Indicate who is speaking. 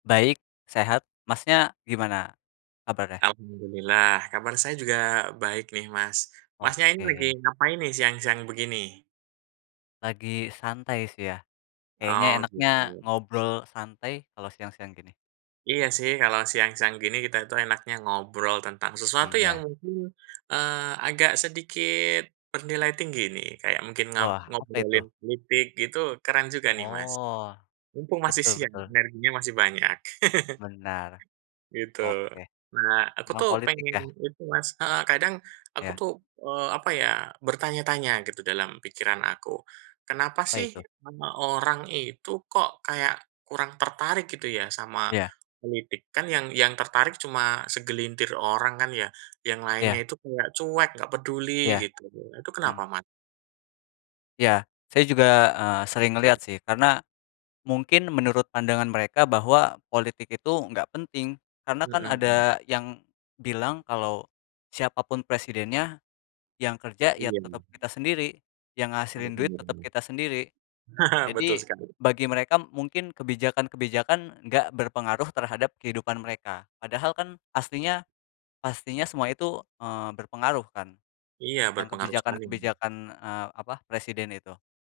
Speaker 1: Baik, sehat. Masnya gimana kabarnya?
Speaker 2: Alhamdulillah kabar saya juga baik nih Mas. Masnya ini lagi
Speaker 1: Oke.
Speaker 2: ngapain nih siang-siang begini?
Speaker 1: Lagi santai sih ya. Kayaknya
Speaker 2: Oh
Speaker 1: enaknya
Speaker 2: gitu.
Speaker 1: ngobrol santai kalau siang-siang gini.
Speaker 2: Iya sih kalau siang-siang gini, kita itu enaknya ngobrol tentang sesuatu yang
Speaker 1: Iya.
Speaker 2: mungkin, eee, agak sedikit bernilai tinggi nih, kayak mungkin ngap
Speaker 1: Wah apa itu?
Speaker 2: ngobrolin politik gitu, keren juga nih Mas.
Speaker 1: Oh,
Speaker 2: Mumpung masih
Speaker 1: betul
Speaker 2: siang nih,
Speaker 1: betul.
Speaker 2: energinya masih banyak.
Speaker 1: Benar.
Speaker 2: Gitu.
Speaker 1: Oke.
Speaker 2: Nah, aku
Speaker 1: Tentang
Speaker 2: tuh
Speaker 1: politik
Speaker 2: pengen
Speaker 1: ya.
Speaker 2: itu Mas heeh, kadang aku
Speaker 1: Iya.
Speaker 2: tuh, eee, apa ya, bertanya-tanya gitu dalam pikiran aku, "Kenapa
Speaker 1: Apa
Speaker 2: sih
Speaker 1: itu?
Speaker 2: semua orang itu kok kayak kurang tertarik," gitu ya, "sama
Speaker 1: Iya.
Speaker 2: politik." Kan yang yang tertarik cuma segelintir orang kan ya, yang lainnya
Speaker 1: Iya.
Speaker 2: itu kayak cuek, enggak peduli
Speaker 1: Iya.
Speaker 2: gitu, nah itu kenapa
Speaker 1: Hmm.
Speaker 2: ma
Speaker 1: Iya. Saya juga, eee, sering ngelihat sih karena mungkin menurut pandangan mereka bahwa politik itu enggak penting karena kan
Speaker 2: Hmm.
Speaker 1: ada yang bilang kalau, "Siapa pun presidennya yang kerja ya tetap
Speaker 2: Iyem.
Speaker 1: kita sendiri, yang
Speaker 2: Ada
Speaker 1: ngehasilin duit tetep
Speaker 2: benarnya.
Speaker 1: kita sendiri."
Speaker 2: Betul
Speaker 1: Jadi
Speaker 2: sekali.
Speaker 1: bagi mereka mungkin kebijakan-kebijakan enggak berpengaruh terhadap kehidupan mereka padahal kan aslinya pastinya semua itu, eee, berpengaruh kan
Speaker 2: Iya,
Speaker 1: tentang
Speaker 2: berpengaruh sekali. [unintelligible]
Speaker 1: kebijakan-kebijakan, eee, apa, presiden itu.